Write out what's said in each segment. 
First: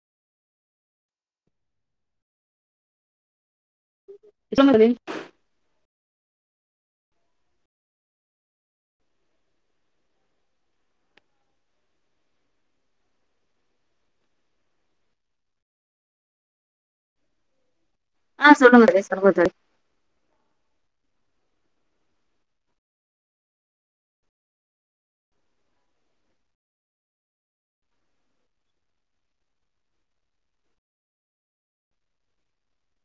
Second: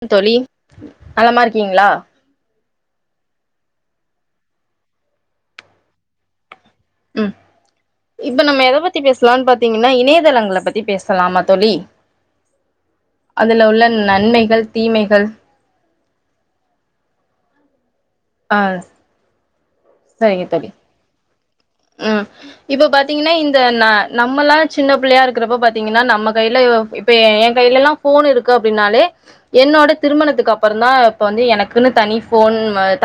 Come தோழி நலமா இருக்கீங்களா சொல்லுங்க தோழி ம் இப்ப நம்ம எத பத்தி பேசலாம்னு பாத்தீங்கனா இணையதளங்கள பத்தி பேசலாமா தோழி அதுல உள்ள நன்மைகள் தீமைகள் ஆ சொல்லுங்கே தோழி சொல்லுங்க தோழி சரிங்க தோழி ம் இப்ப பாத்தீங்கன்னா இந்த ந நம்மல்லா சின்ன பிள்ளையா இருக்குறப்ப பாத்தீங்கன்னா நம்ம கைல இப்ப ஏ ஏ கைலலா போன் இருக்கு அப்டீன்னாலே என்னோட திருமணத்துக்கு அப்புறந்தா இப்ப வந்து எனக்குன்னு தனி ஃபோன்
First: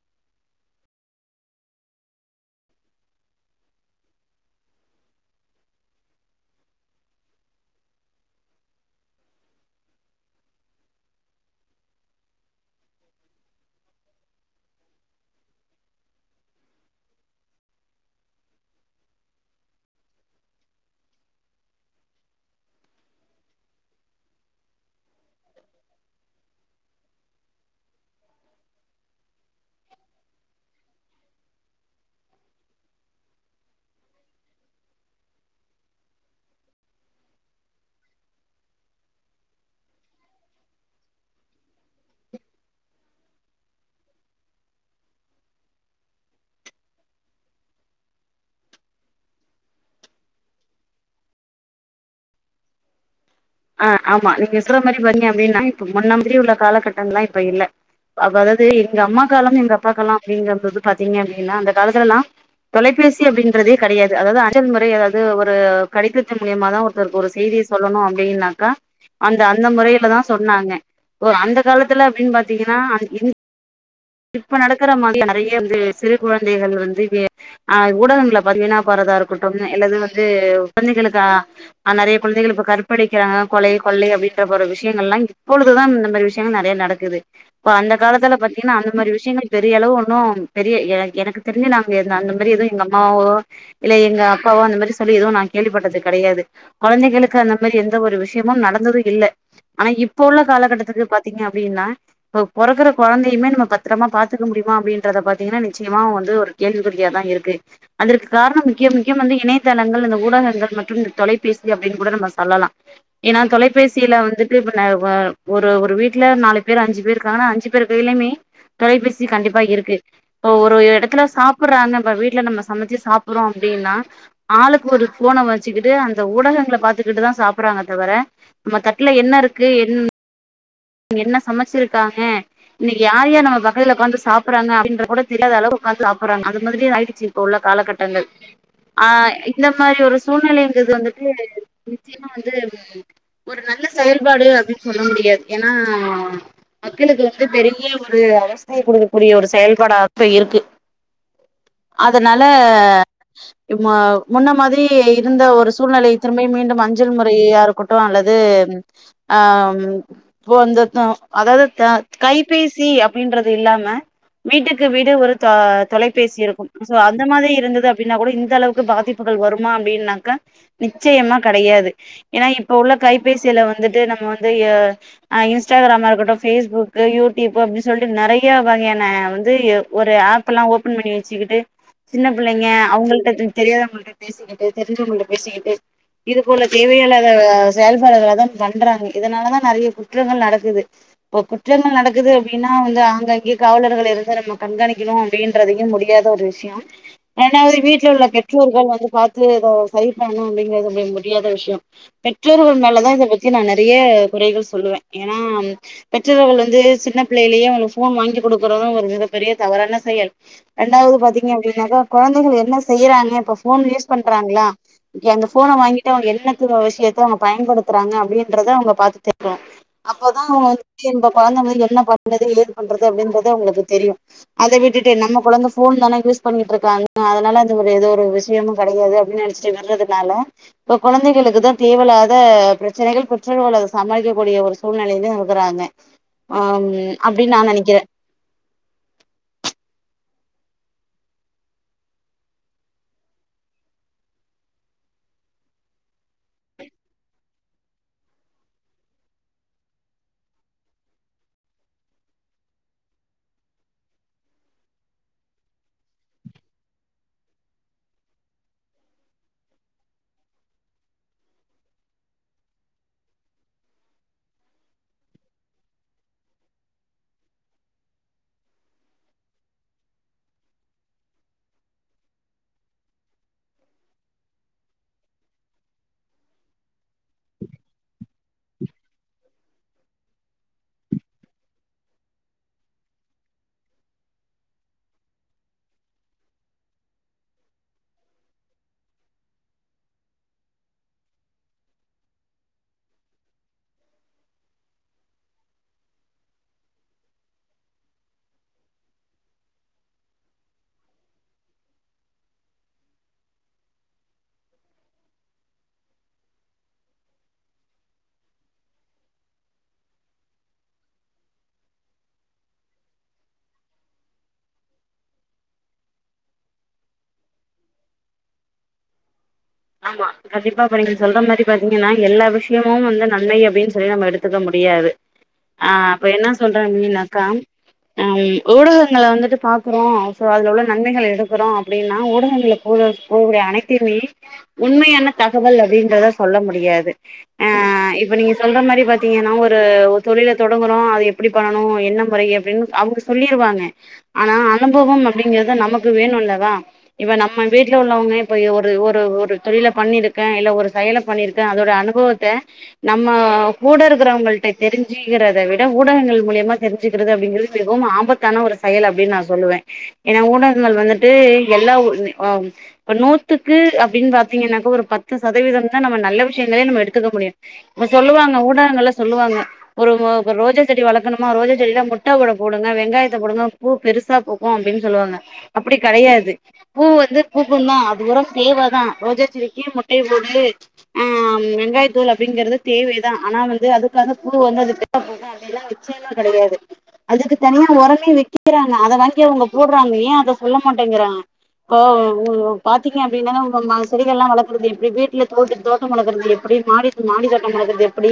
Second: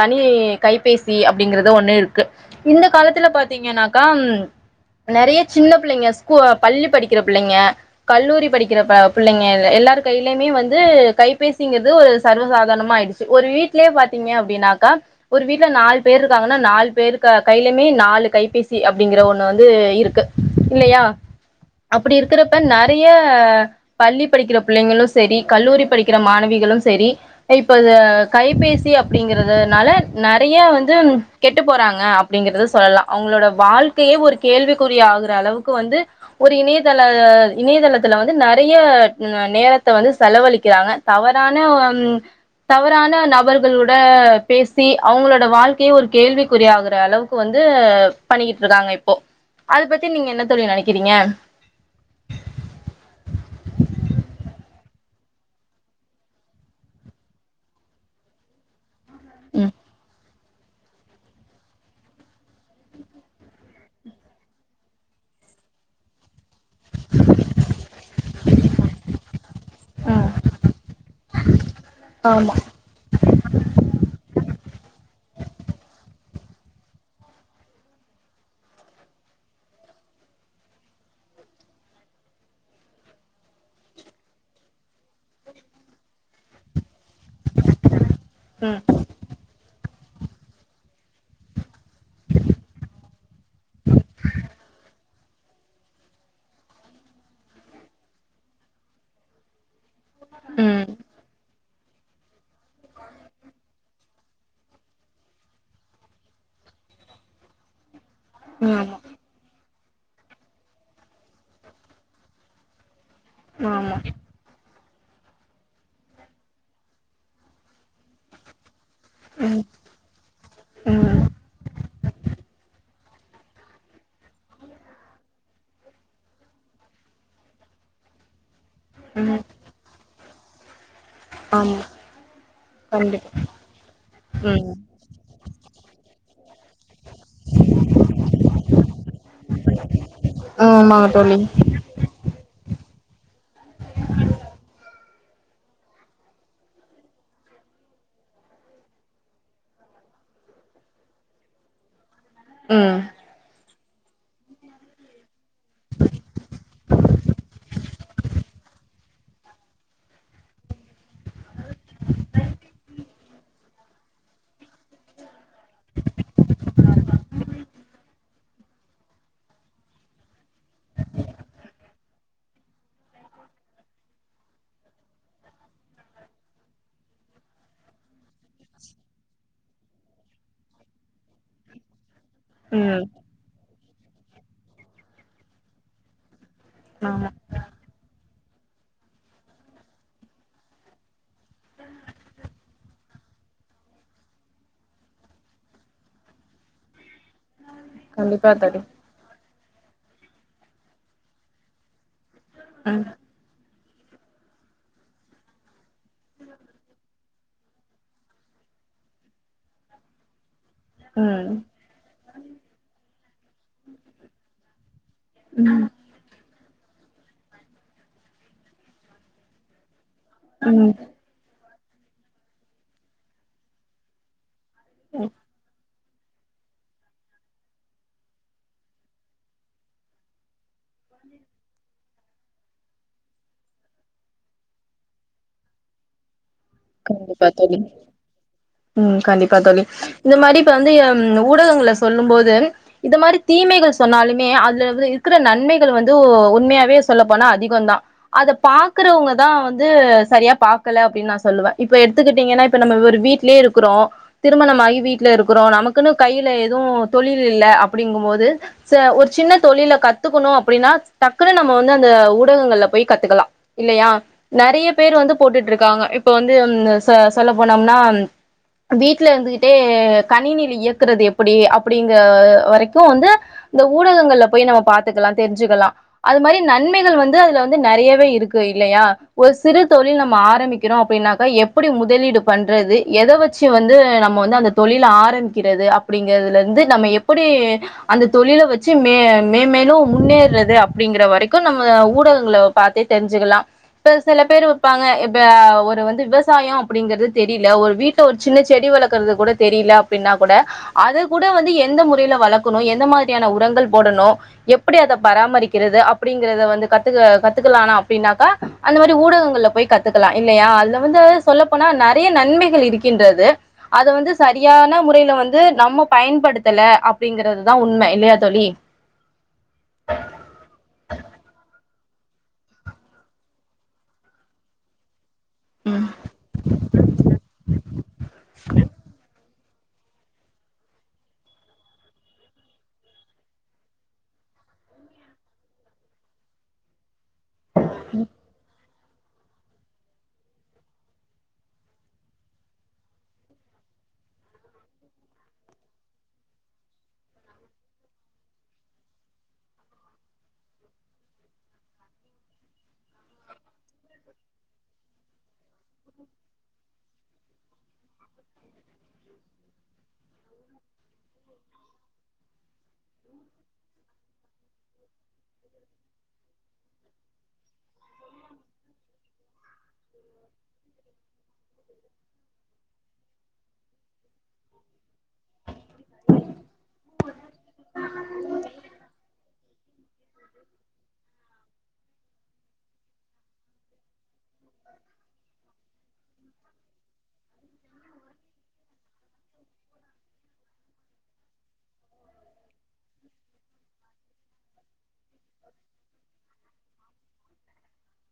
தனி கைபேசி அப்படிங்கறத ஒண்ணு இருக்கு இந்த காலத்துல பாத் பாத்தீங்கன்னாகா ம் நறிய சின்ன பிள்ளைங்க பள்ளி படிக்கிற புள்ளைங்க கல்லூரி படிக்கிற பா பிள்ளைங்க எல்லார கைலயுமே வந்து கைபேசிங்குறது ஒரு சர்வசாதாரணமாயிடுச்சு ஒரு வீட்லயே பாத்தீங்க அப்படின்னாக்கா ஒரு வீட்ல நாலு பேரு இருக்காங்கன்னா நாலு பேரு கைலுமே நாலு கைபேசி அப்படிங்கிற ஒண்ணு வந்து இருக்கு இல்லையா அப்டி இருக்கிறப்ப நறையா பள்ளி படிக்கிற பிள்ளைங்களோ சரி கல்லூரி படிக்கிற மாணவிகளும் சரி இப்போது கைபேசி அப்படிங்கறதுனால நறைய வந்து கெட்டு போறாங்க அப்படிங்கறத சொல்லலா அவங்களோட வாழ்க்கையே ஒரு கேள்விக்குற ஆகுற அளவுக்கு வந்து ஒரு இணையதள இணையதளத்துல வந்து நிறைய நேரத்தை வந்து செலவழிக்கிறாங்க தவறான உம் தவறான நபர்களோட பேசி அவுங்களோட வாழ்க்கைய ஒரு கேள்விக்குறி ஆகுற அளவுக்கு வந்து பண்ணிக்கிட்டு இருக்காங்க இப்போ அது பத்தி நீங்க என்ன தோழி நெனைக்கிறீங்க ற மாதிரி பண்ணங்க அப்படின்னா இப்ப முன்னா மாதிரி உள்ள காலகட்டங்லா இப்ப இல்ல அத அதாவது எங்க அம்மாக்காலம் ம் எங்க அப்பாக்கெல்லா நீங்க வ வது பாத்தீங்க அப்டீன்னா அந்த காலத்துலல்லா தொலைபேசி அப்டீன்றதே கெடையாது அதாவது அஞ்சல் முறை அதாவது ஒரு கடிதத் சல் மூலியமா தா ஒருத்தருக்கு ஒரு செய்திய சொல்லணோ ஈனாக்கா அந்த அந்த முறையில தான் ம் சொன்னாங்க ஒ அந்த காலத்துல அப்டின் ஆமா பாத்தீங்கன்னா இப்ப நடக்குற மாரி நிறைய வந்து சிறு குழந்தைகள் வந்து வே ஆஹ் ஊடகங்கள பதிவீனா பாறதா இருக்கட்டும் இல்லது வந்து குழந்தைகளுக்கு ஆஹ் ஆஹ் நிறைய குழந்தைகளு இப்ப கற்பழிக்கிறாங்க கொலை கொள்ளை அப்டின்ற போற விஷயங்கல்லா இப்பொழுதுதான் இந்த மாரி விஷயங்கள் நெறைய நடக்குது ப்ப அந்த காலத்துல பாத்தீங்கன்னா ம் அந் விஷயங்கள் பெரிய அளவு ஒன்னும் பெரிய எ எனக்கு தெரிஞ்சு நாங்க எந்த அந்த மாரி எதுவும் எங்க அம்மாவோ இல்ல எங்க அப்பாவோ அந்த மாரி சொல்லி எதுவும் நா கேள்விப்பட்டது கெடையாது குழந்தைகளுக்கு அந்த மாரி எந்த ஒரு விஷயமும் நடந்தது இல்ல ஆனா இப்ப உள்ள ம் காலகட்டத்துக்கு பாத்தீங்க அப்டின்னா இப்ப பொறக்கற குழந்தையுமே நம்ம பத் த்ரமா பாத்துக்க முடியுமா அப்படின்றத பாத்தீங்கனா நிச்சயமா வந்து ஒரு கேள்விக்குறியாதா இருக்கு அதற்கு காரணம் முக்கிய ஆமா முகியம் வந்து இணை தலங்கள் இந்த ஊடகங்கள் மற்றும் தொலைபேசி அப்டின் கூட நம்ம சொல்லலா ஏனா ஆமா தொலைபேசியில வந்துட்டு னை வா ஒரு ஒரு வீட்ல நாலு பேர் அஞ்சு பேருக்காங்கனா அஞ்சு பேரு கையிலயுமே தொலைபேசி கண்டிப்பா ம் இருக்கு இப்பொ ஒரு ம் எடத்துல சாப்புட்றாங்க ம்ப வீட்ல நம்ம சமைச்சி சாப்புட்றோ அப்டின்னா ஆளுக்கு ஒரு போன வச்சுக்கிட்டு அந்த ஊடகங்கள பாத்துக்கிட்டு தா சாப்புட்றாங்க தவிர நம்ம தட்ல ம் என்னருக்கு என் என்ன ஆமா சமைச்சிருக்காங்க இன்னைக்கு கண்டிப்பா யார்யா நம வகைல உட்காந்து ம் சாப்பறாங்க அப்டின்ற கூட தெரியாத அளவு உட்காந்து சாப்பிடுறாங்க அது மாரி ஆயிடுச்சு இப்ப உள்ள காலகட்டங்கள் ஆஹ் இந்த மாரி ஒரு சூழ்நிலைங்கது ஆமாங்க வந்துட்டு தோழி நிச்சயமா வந்து வ் ஒரு நல்ல செயல்பாடு அப்டின் சொல்ல முடியாது ஏனா மக்களுக்கு வந்து பெரிய ஒரு அ வஸ்தய குடுக்கக்கூடிய ஒரு செயல்பாடாத்த இருக்கு அதனால ம் மா முன்ன மாதிரி இருந்த ஒரு சூழ்நிலை திரும்பயு மீண்டும் அஞ்சல் முறையாருக்கட்டு அல்லது ஆம் இப்போ இத்த த அதாது தா கைபேசி அ பில்லாம வீட்டுக்கு வீடு ஒரு தா தொலை பேசியிருக்கும் சோ அந்த மாதிரி இருந்தது அப்டின்னா கூட இந்த அளவு க்கு பாதிப்புகள் வருமா அப்டின்னாக்க நிச்சயமா கிடையாது ஏனா இப்ப உள்ள கைபேசியில வந்துட்டு நம்ம வந்து எ ஆ இன்ஸ்டாகிராமா இருக்கட்டு பேஸ்புக்கு யூடியூப்பூ அப்டி சொல்ட்டு நெறைய வகையான வந்து எ ஒரு ஆப்பெல்லா ஓபன் பண்ணி வச்சுக்கிட்டு சின்ன பிள்ளைங்க ம் அவங்கள்ட்ட தெ தெரியாம பேசிக்கிட்டு தெரிஞ்சவங்கள்ட்ட பேசிக்கிட்டு இது போல தேவையில்லாத ஆமா [unintelligible] பண்றாங்க இதனாலதா நெறைய குற்றங்கள் நடக்குது இப்ப குற்றங்கள் நடக்குது அப்படின்னா வந்து அங்கங்கே காவலர்கள் இருந்து நம்ம கண்கணிக்கணும் அப்படின்றதையும் முடியாத ஒரு விஷயொ அ [unintelligible] வீட்ல உள்ள கண்டிப்பா தோழி பெற்றோர்கள் வந்து பார்த்து எதோ சரி பண்ணு அப்படிங்கறது ப முடியாத விஷயொ பெ ற்றோர்கள் மேல ம் தான் இத பத்தி நானு அதையே குறைகள் சொல்லுவே ஏன்னா பெற்றோர்கள் வந்து சின்ன பிள்ளையிலயே அவங்க போன் வாங்கி கொடுக்கறது ஒரு மிகப்பெரிய தவறான செயல் ரெண்டாவது ம் பாத்தீங்க அப்டின்னாக்கா கொழந்தைகள் என்ன செய்யறாங்க இப்ப ஃபோன் யூஸ் பண்றாங்களா ஒகே அந்த ஃபோன ம் வாங்கிட்டு அவங்க என்னத்துக்கு விஷயத்து அவங்க பயன்படுத்துறாங்க அப்டின்றத அவுங்க பாத்து தே யு அப்போதா அவங்க ம் வந்து இந்தப் கொழந்தைகளுக்கு என்ன பாத்த அந்த இது ஏற்பண்றது அப்டின்றது அவங்களுக்கு தெரியு அத விட்டுட்டு நம்ம கொழந்த ஃபோன் தானே யூஸ் பண்ணிட்டு இருக்காங்க அதனால அந்த ஒரு ஏதோ ஒரு விஷயமு கெடயாது அப்டின்னு நெனைச்சிட்டு விட்றதுனால இப்ப கொழந்தைகளுக்கு தா தேவயில்லா த பிரச்சனைகள் பிரச்சனைகள சமாளிக்கக் கூடிய ஒரு சூழ்நிலையில இருக்கறாங்க அம் அப்டின்னு நா நெனைக்குறே உம் கண்டிப்பா தோழி இந்த மாரி இப்ப வந்து அப் ஊடகங்கள சொல்லும் போது இது மாரி தீமைகள் சொன்னாலுமே அதுல வந்து இருக்குற நன்மைகள் வந்து ஒ உண்மையாவே சொல்ல போனா அதிகொ தா அத பாக்கறவங்கதா வந்து சரியா பாக்கல அப்டின்னு நா சொல்லுவே இப்ப எடுத்துக்கிட்டீங்கன்னா இப்ப நம்ம ஒரு வீட் லே இருக்குறோ திருமணமாகி வீட்ல இருக்குறோ நமக்குன்னு கையில எதுவு தொழில் இல்ல அப்டிங்கும் போது ச ஒரு சின்ன தொழில கத்துக்கணு அப்டின்னா டக்குனு நம்ம வந்து அந்த ஊடகங்கள்ல போய் கத்துக்கலா இல்லயா நெறய பேர் வந்து போட்டுட்டு இருக்காங்க இப்ப வந்து ச சொல்ல போனோம்னா வீட்டுல இருந்துகிட்டே கணிணில இயக்குறது எப்டி அப்டிங்கற வரைக்கு வந்து இந்த ஊடகங்கள்ல போய் நம்ம பாத்துக்கலா தெரிஞ்சுக்கலா அது மாரி நன்மைகள் வந்து அதுல வந்து நெறையவே இருக்கு இல்லையா ஒரு சிறு தொழில் நம்ம ஆரம்பிக்கிறோ அப்டின்னாக்கா எப்படி முதலீடு பண்றது எத வச்சு வந்து நம்ம வந்து அந்த தொழில ஆரம்பிக்கிறது அப்டிங்கறதுல இருந்து நம்ம எப்டி அந்த தொழில வச்சு மே மேன்மேலு முன்னேறது அப்டிங்கிற வரைக்கு நம்ம ஊடகங்கள பாத்தே தெரிஞ்சுக்கலா இப்ப சில பேர் வைப்பாங்க இப்ப ஒரு வந்து விவசாயொ அப்டிங்கறது தெரியல ஒரு வீட்ல ஒரு சின்ன செடி வளக்கறது கூட தெரில அப்டின்னா கூட அத கூட வந்து எந்த முறையில வளர்க்கணு எந்த மாதிரியான உரங்கள் போடணு எப்டி அத பராமரிக்கிறது அப்டிங்கறத வந்து கத்துக்க கத்துக்கலானா அப்டின்னாக்கா அந்த மாதிரி ஊடகங்கள்ல போய் கத்துக்கலா இல்லையா அதுல வந்து சொல்லப்போனா நெறய நன்மைகள் இ இருக்கின்றது அத வந்து சரியான முறையில வந்து நம்ம பயன்படுத்தல அப்டிங்கறதுதா உண்ம இல்லையா தோழி ஆமா கண்டிப்பா இப்ப நீங்க சொல்ற மாரி பாத்தீங்கன்னா எல்லா விஷயமு வந்து நன்மை அப்டின்னு சொல்லி நம்ம எடுத்துக்க முடியாது ம் ஆஹ் அப்ப என்ன சொல்றே அப்டீனாக்கா உஹ் ஊடகங்கள வந்துட்டு பாக்குறோ சோ அதுல உள்ள நன்மைகள் எடுக்கறோ அப்டின்னா ஊடகங்கள்ல போக போகூடிய அனைத்தையுமே உண்மையான தகவல் அப்டின்றத சொல்ல முடியாது ஆஹ் இப்ப நீங்க சொல்ற மாரி பாத் தீங்கன்னா ஒரு ஒரு தொழில தொடங்கறோ அது எப்டி பண்ணனு என்ன முறை அப்டின்னு அவங்க சொல்லிருவாங்க ஆனா அனுபவம் அப்டிங்கறத நமக்கு வேணு இல்லவா இப்ப நம்ம வீட்டுல உள்ளவங்க இப்ப ஒரு ஒரு ஒரு தொழில பண்ணிருக்கே இல்ல ஒரு செயல பண்ணிருக்கே அதோட அனுபவத்த நம்ம கூட இருக்கறவங்கள்ட்ட தெரிஞ்சுக்கிறத விட ஊடகங்கள் மூலியமா தெரிஞ்சுக்குறது அப்டிங்கிறது மிகவும் ஆபத்தான ஒரு செயல் அப்டின்னு நா சொல்லுவே ஏன்னா ஊடகங்கள் வந்துட்டு எல்லா ம் இப்ப நோத்துக்கு அப்டின்னு பாத் தீங்கனாக்க ஒரு பத்து சதவீதம் தா நம்ம நல்ல விஷயங்களே நம்ம எடுத்துக்க முடியு இப்ப சொல்லுவாங்க ஊடகங்கள் எல்லா சொல்லுவாங்க ஒரு ஒ ரோஜா செடி வளக்கணுமா ரோஜா செடியில முட்ட ஓட போடுங்க வெங்காய த்த போடுங்க பூ பெருசா பூக்கும் அப்டின்னு சொல்லுவாங்க அப்டி கெடயாது பூ வந்து பூக்கும் தா அது வந்து சேவ தா ரோஜா செடிக்கி மு டை ஓடு ஆஹ் வெங்காய தோள் அப்டிங்கறது தேவைதா ஆனா வந்து அதுக்காக பூ வந்ததுக்கு அப்டியெல்லா அதையெல்ல வச்சதலா கெடையாது அதுக்கு தனியா உரமே வைக்கிறாங்க அத வாங்கி அவங்க போடுறாங்க ஏ அத சொல்ல மாட்டேங்கறாங்க ப ஊ பாத்தீங்க அப்டின்னா உங்க மனசு செடிகள் எல்லா வளக்கறது எப்டி வீட்ல தோட்டு தோட்டம் வளக்கறது எப்டி மாடிட்டு மாடி தோட்டம் வளக்கறது எப்டி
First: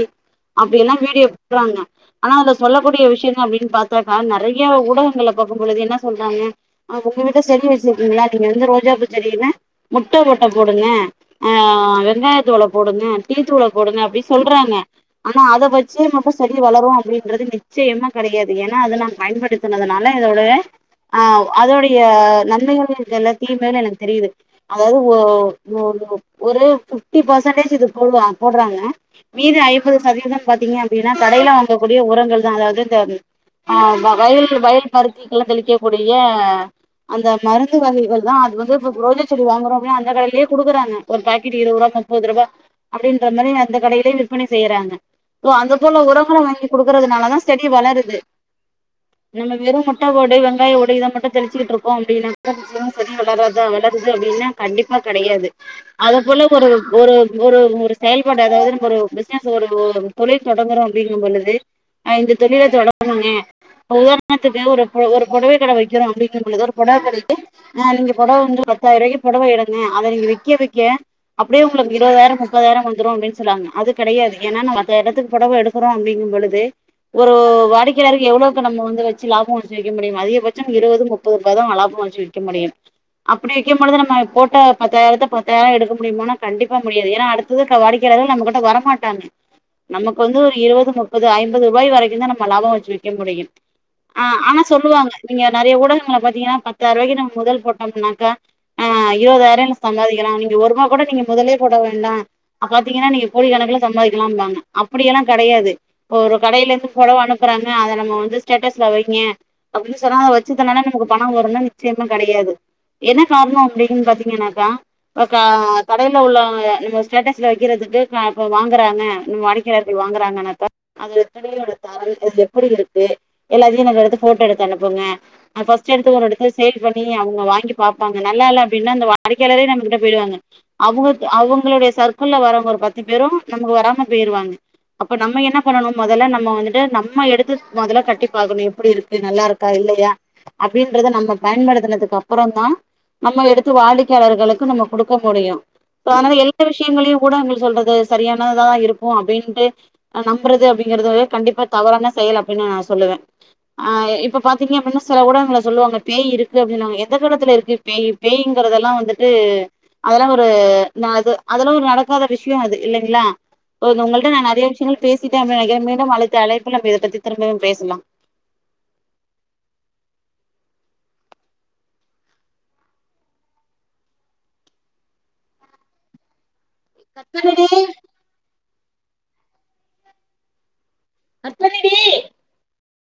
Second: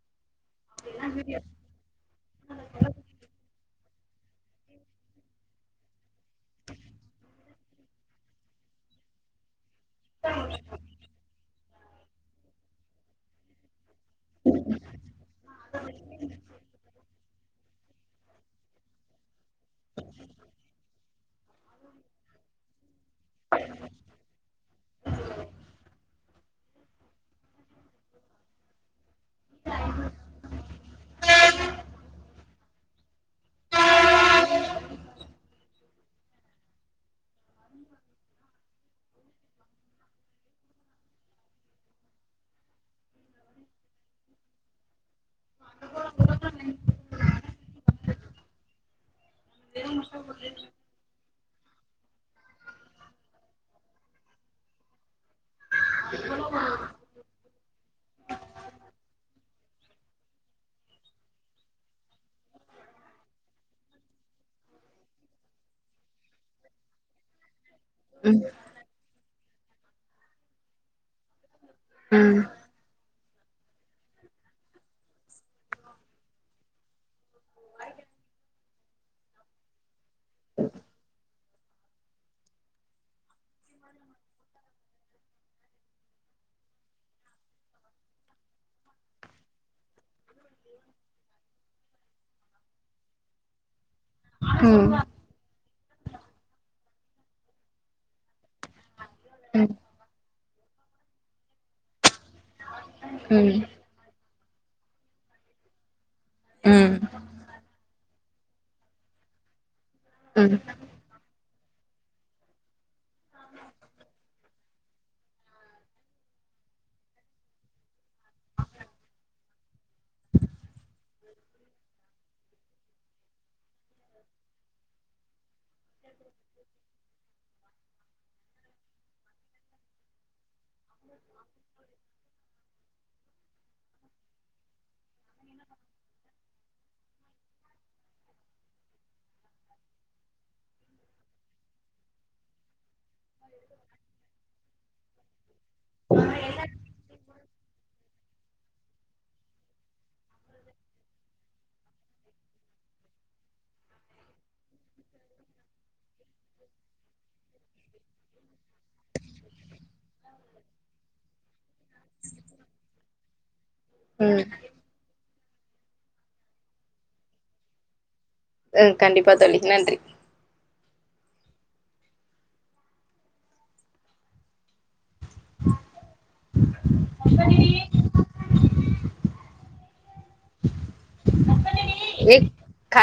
அப்டின்னா வீடியோ [inaudible] றாங்க ஆனா அதுல சொல்லக்கூடிய விஷயங்க அப்டின்னு பாத் ஆஹ் நெறய ஊடகங்கள பாக்கும் பொழுது என்ன சொல்றாங்க அ உங்க வீட்ல செடி வெச்சிருக்கிங்களா நீங்க வந்து ரோஜா பூ செடியில்ல முட்ட ஓ ட்ட போடுங்க ஆ வெங்காயத்தோள போடுங்க டீ தூளப் போடுங்க அப்டி சொல்றாங்க ஆனா அத வெச்சு மட்டு செடி வளரு அப்டின்றது நிச்சயமா கெடயாத் ஏன்னா அத நா பயன்படுத் துனதுனால இதோடய ஆ அதோடைய நன்மைகள் எனக்கு தெர்ல தீமைகள் எனக்கு தெரியுது அதாவது ப்போ ஒரு பிப்டி பர்சன்டேஜ் இது போடு போடறாங்க மீதி ஐம்பது சதவீதோ பாத்தீங்க அப்டின்னா கடைல வாங்கக்கூடிய உரங்கள்தா அதாவ்து த்தேன் ஆஹ் வயல் வயல் பருத்திகள் தெளிக்கக் கூடிய அந்த மருந்து வகைகள்தா அது வந்து இப் ரோஜா செடி வாங்கறோ கடலயே குடுக்குறாங்க ஒரு பேக்கெட் இருபது ரூபா முப்பது ரூபா அப்டின்ற மாரி அந்த கடைலே விற்பனை செய்றாங்க ஓ அந்த போல உரமு வாங்கி கொடுக்கறதுனாலதா செடி வளருது நம்ம வெறும் முட்ட ஓடு வெங்காய ஓடு இத மட்டு தெளிச்சிட்டு இருக்கோ அப்டினா [unintelligible] செடி வளராதா வளருது அப்டின்னு கண்டிப்பா கெடையாது அத போல ஒரு ஒரு ஒரு ஒரு செயல்பாடு அதாவது நம்ம ஒரு பிஸ்னஸ் ஒரு ஒர் தொழில் தொடங்குறோ அப்டிங்கும் பொழுது ஐந்து தொழில தொடங்கணுமே உதாரணத்துக்கு ஒரு பொ ஒரு பொடவ கட வைக்கிறோ அப்டிங்கும் பொழுது ஒரு பொடவ கடைக்கு நானு இங் பொடவ வந்து பத்தாய்ர்வாய் பொடவ எடுங்க அத நீங்க விக்கரிக்கே அப்படியே உங்களுக்கு இருவதாய்ர முப்பதாய்ர வந்துரு அப்டின்னு சொல்லாங்க அது கெடையாது ஏன்னா நா பத்தாயிறத்துக் பொடவ எடுக்றோ அப்டிங்குபொழுது ஒரு வாடிக்கையாளருக்கு எவ்ளவுக்கு நம்ம வந்து வச்சு லாபம் வச்ச விக் [unintelligible] அதிகபட்சோ இருவது முப் முப்பர்ருவதா லாப வெச் விக்க முடியு அப்படி விக் மொழுது நம்ம போட்ட பத்தாயிரத்த பத்தாயிர எடுக்க முடியும்னா கண்டிப்பா முடியாது ஏன்னா அடுத்தது வாடிக்கையாளர் நம்மகிட்ட வரமாட்டாங்க நமக்கு வந்து ஒரு இருவது முப்பது ஐம்பது ரூபாய் வரைக்குதா நம்ம லாபம் வச்சு விக்க முடியு ஆ ஆனா ம் சொல்லுவாங்க நீங்க நெறையா ஊடகங்கள பாத்தீங்கன்னா பத்தாய்ர்வாய்க்கு நம்ம முதல் போட்டம்னாக்கா இருவதாய்ற சம்பாதிக்கலா நீங் நீங் ஒருரூபா கூட நீங்க முதலே போட வேண்டா அப்ப பாத்திங்கன்னா நீங்க கோடி ம் கணக்குல சம்பதிக்கலாம்பாங்க அப்படி எல்லா கெடையாது ஒரு கடைல இருந்து ம் பொடவ அனுப்பறாங்க அத நம் ப்ப வந்து ஸ்டேட்டஸ்ல வைங்க அப்டின்னு சொன்ன ம் வச்சத்துனால நமக்கு பண வருனு நிச்யமா கெடையாது ஏன்னா காரண அப்டின்னு பாத்தீங்கன்னாக்கா ப்ப க கடைல உள்ள நம்ம ஸ்டேட்டஸ்ல வைக்கிறதுக்கு இப் இப்ப வாங்கறாங்க நம்ம வாடிக்கையர்கள் வாங்கறாங்கனாக்கா அது துணியோட தரம் அது எப்டி இருக்கு எல்லாத்தையு நம்ம எடுத்து போட்டோ எடுத்து அனுப்புங்க அ பஸ்டே எடுத்து ஒர்ரெடத்ல சேவ் பண்ணி அவங்க வாங்கி ப்பாங்க நல்லால்ல அப்டினா அந்த வாடிக்கையாளரே நம்ம கிட்ட பேய்டுவாங்க அவங்கள்க் அவங்களுடைய சர்க்கிள்ல வரவங் ஒரு பத் த்து பேரும் நமக்கு வராம போயிருவாங்க. அப்ப நம்ம என்ன பண்ணணும் முதல்ல நம்ம வந்துட்டு நம்ம எடுத்து முதல்ல கட்டி பாக்கணும் எப்டி இருக்கு நல்லா இருக்கா இல்லையா அப்படின்றத நம்ம பயன்படுத்தனதுக்கு அப்புறம் தான் நம்ம எடுத்து வாடிக்கையாளர்களுக்கு நம்ம குடுக்க முடியும். அதனால எல்லா விஷயங்களையும் ஊடகங்கள் சொல்றது சரியானததாதான் இருக்கும் அப்படின்ட்டு நம்பறது அப்படிங்கறத கண்டிப்பா தே தவறான செயல் அப்படின்னு நா சொல்லுவேன். ஆ இப்ப பாத்திங்க அப்படின்னா சில ஊடகங்கள் சொல்லுவாங்க பேய் இருக்கு அப்படின்னுவாங்க [unintelligible] பேய் பேய்ங்கறதெல்லாம் வந்துட்டு அதெல்லாம் ஒரு நா அதெல்லாம் ஒரு நடக்காத விஷயம் அது இல்லைங்களா? உங்கள்ட்ட ம் நான் நெறைய விஷயங்கள் பேசி அப்டினு நெனைக்கறேன். மீண்டும் அடுத்த அழைப்புல நம்ம இதை பத்தி திரும்பவும் பேசலாம் ம் கண்டிப்பா தோழி நன்றி [inaudible] கத்தாதிடி கட் பண்ணிடு எ